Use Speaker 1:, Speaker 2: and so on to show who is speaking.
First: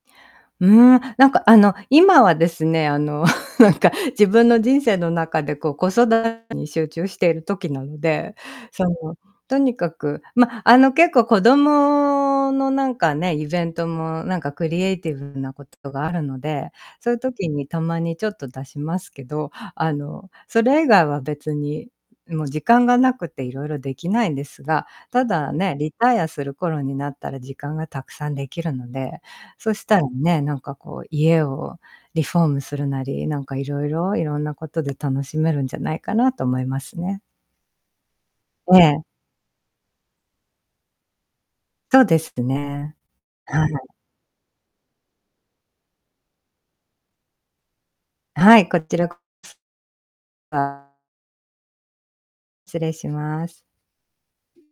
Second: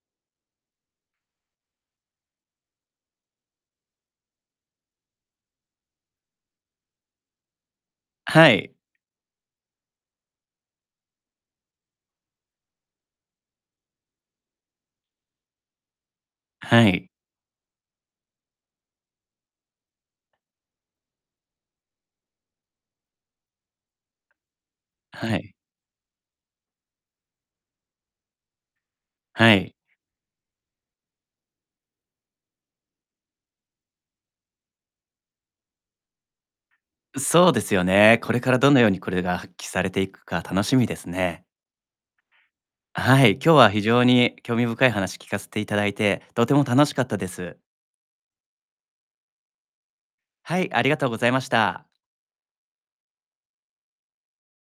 Speaker 1: うん、何かあの、今はですね、あの、なんか自分の人生の中でこう子育てに集中している時なので、
Speaker 2: はい。
Speaker 1: その、とにかく、ま、あの、結構子供のなんかね、イベントもなんかクリエイティブなことがあるので、
Speaker 2: はい。
Speaker 1: そういう時にたまにちょっと出しますけど、あの、それ以外は別に、もう時間が無くて色々できないんですが、た
Speaker 2: は
Speaker 1: だ
Speaker 2: い。
Speaker 1: ね、リタイアする頃になったら時間がたくさん出来るので、
Speaker 2: はい。
Speaker 1: そしたらね、なんかこう家をリフォームするなり、なんか色々、色んなことで楽しめるんじゃないかなと思いますね。
Speaker 2: そうですよね。これからどの
Speaker 1: え
Speaker 2: ように
Speaker 1: え。
Speaker 2: これが発揮されていくか楽しみですね。
Speaker 1: そうですね。
Speaker 2: はい、今日
Speaker 1: は
Speaker 2: は非
Speaker 1: い。
Speaker 2: 常に興味深い話聞かせていただいて、とても楽しかったです。
Speaker 1: はい、こちらこす、
Speaker 2: はい、あり
Speaker 1: た。
Speaker 2: がとうございました。
Speaker 1: 失礼します。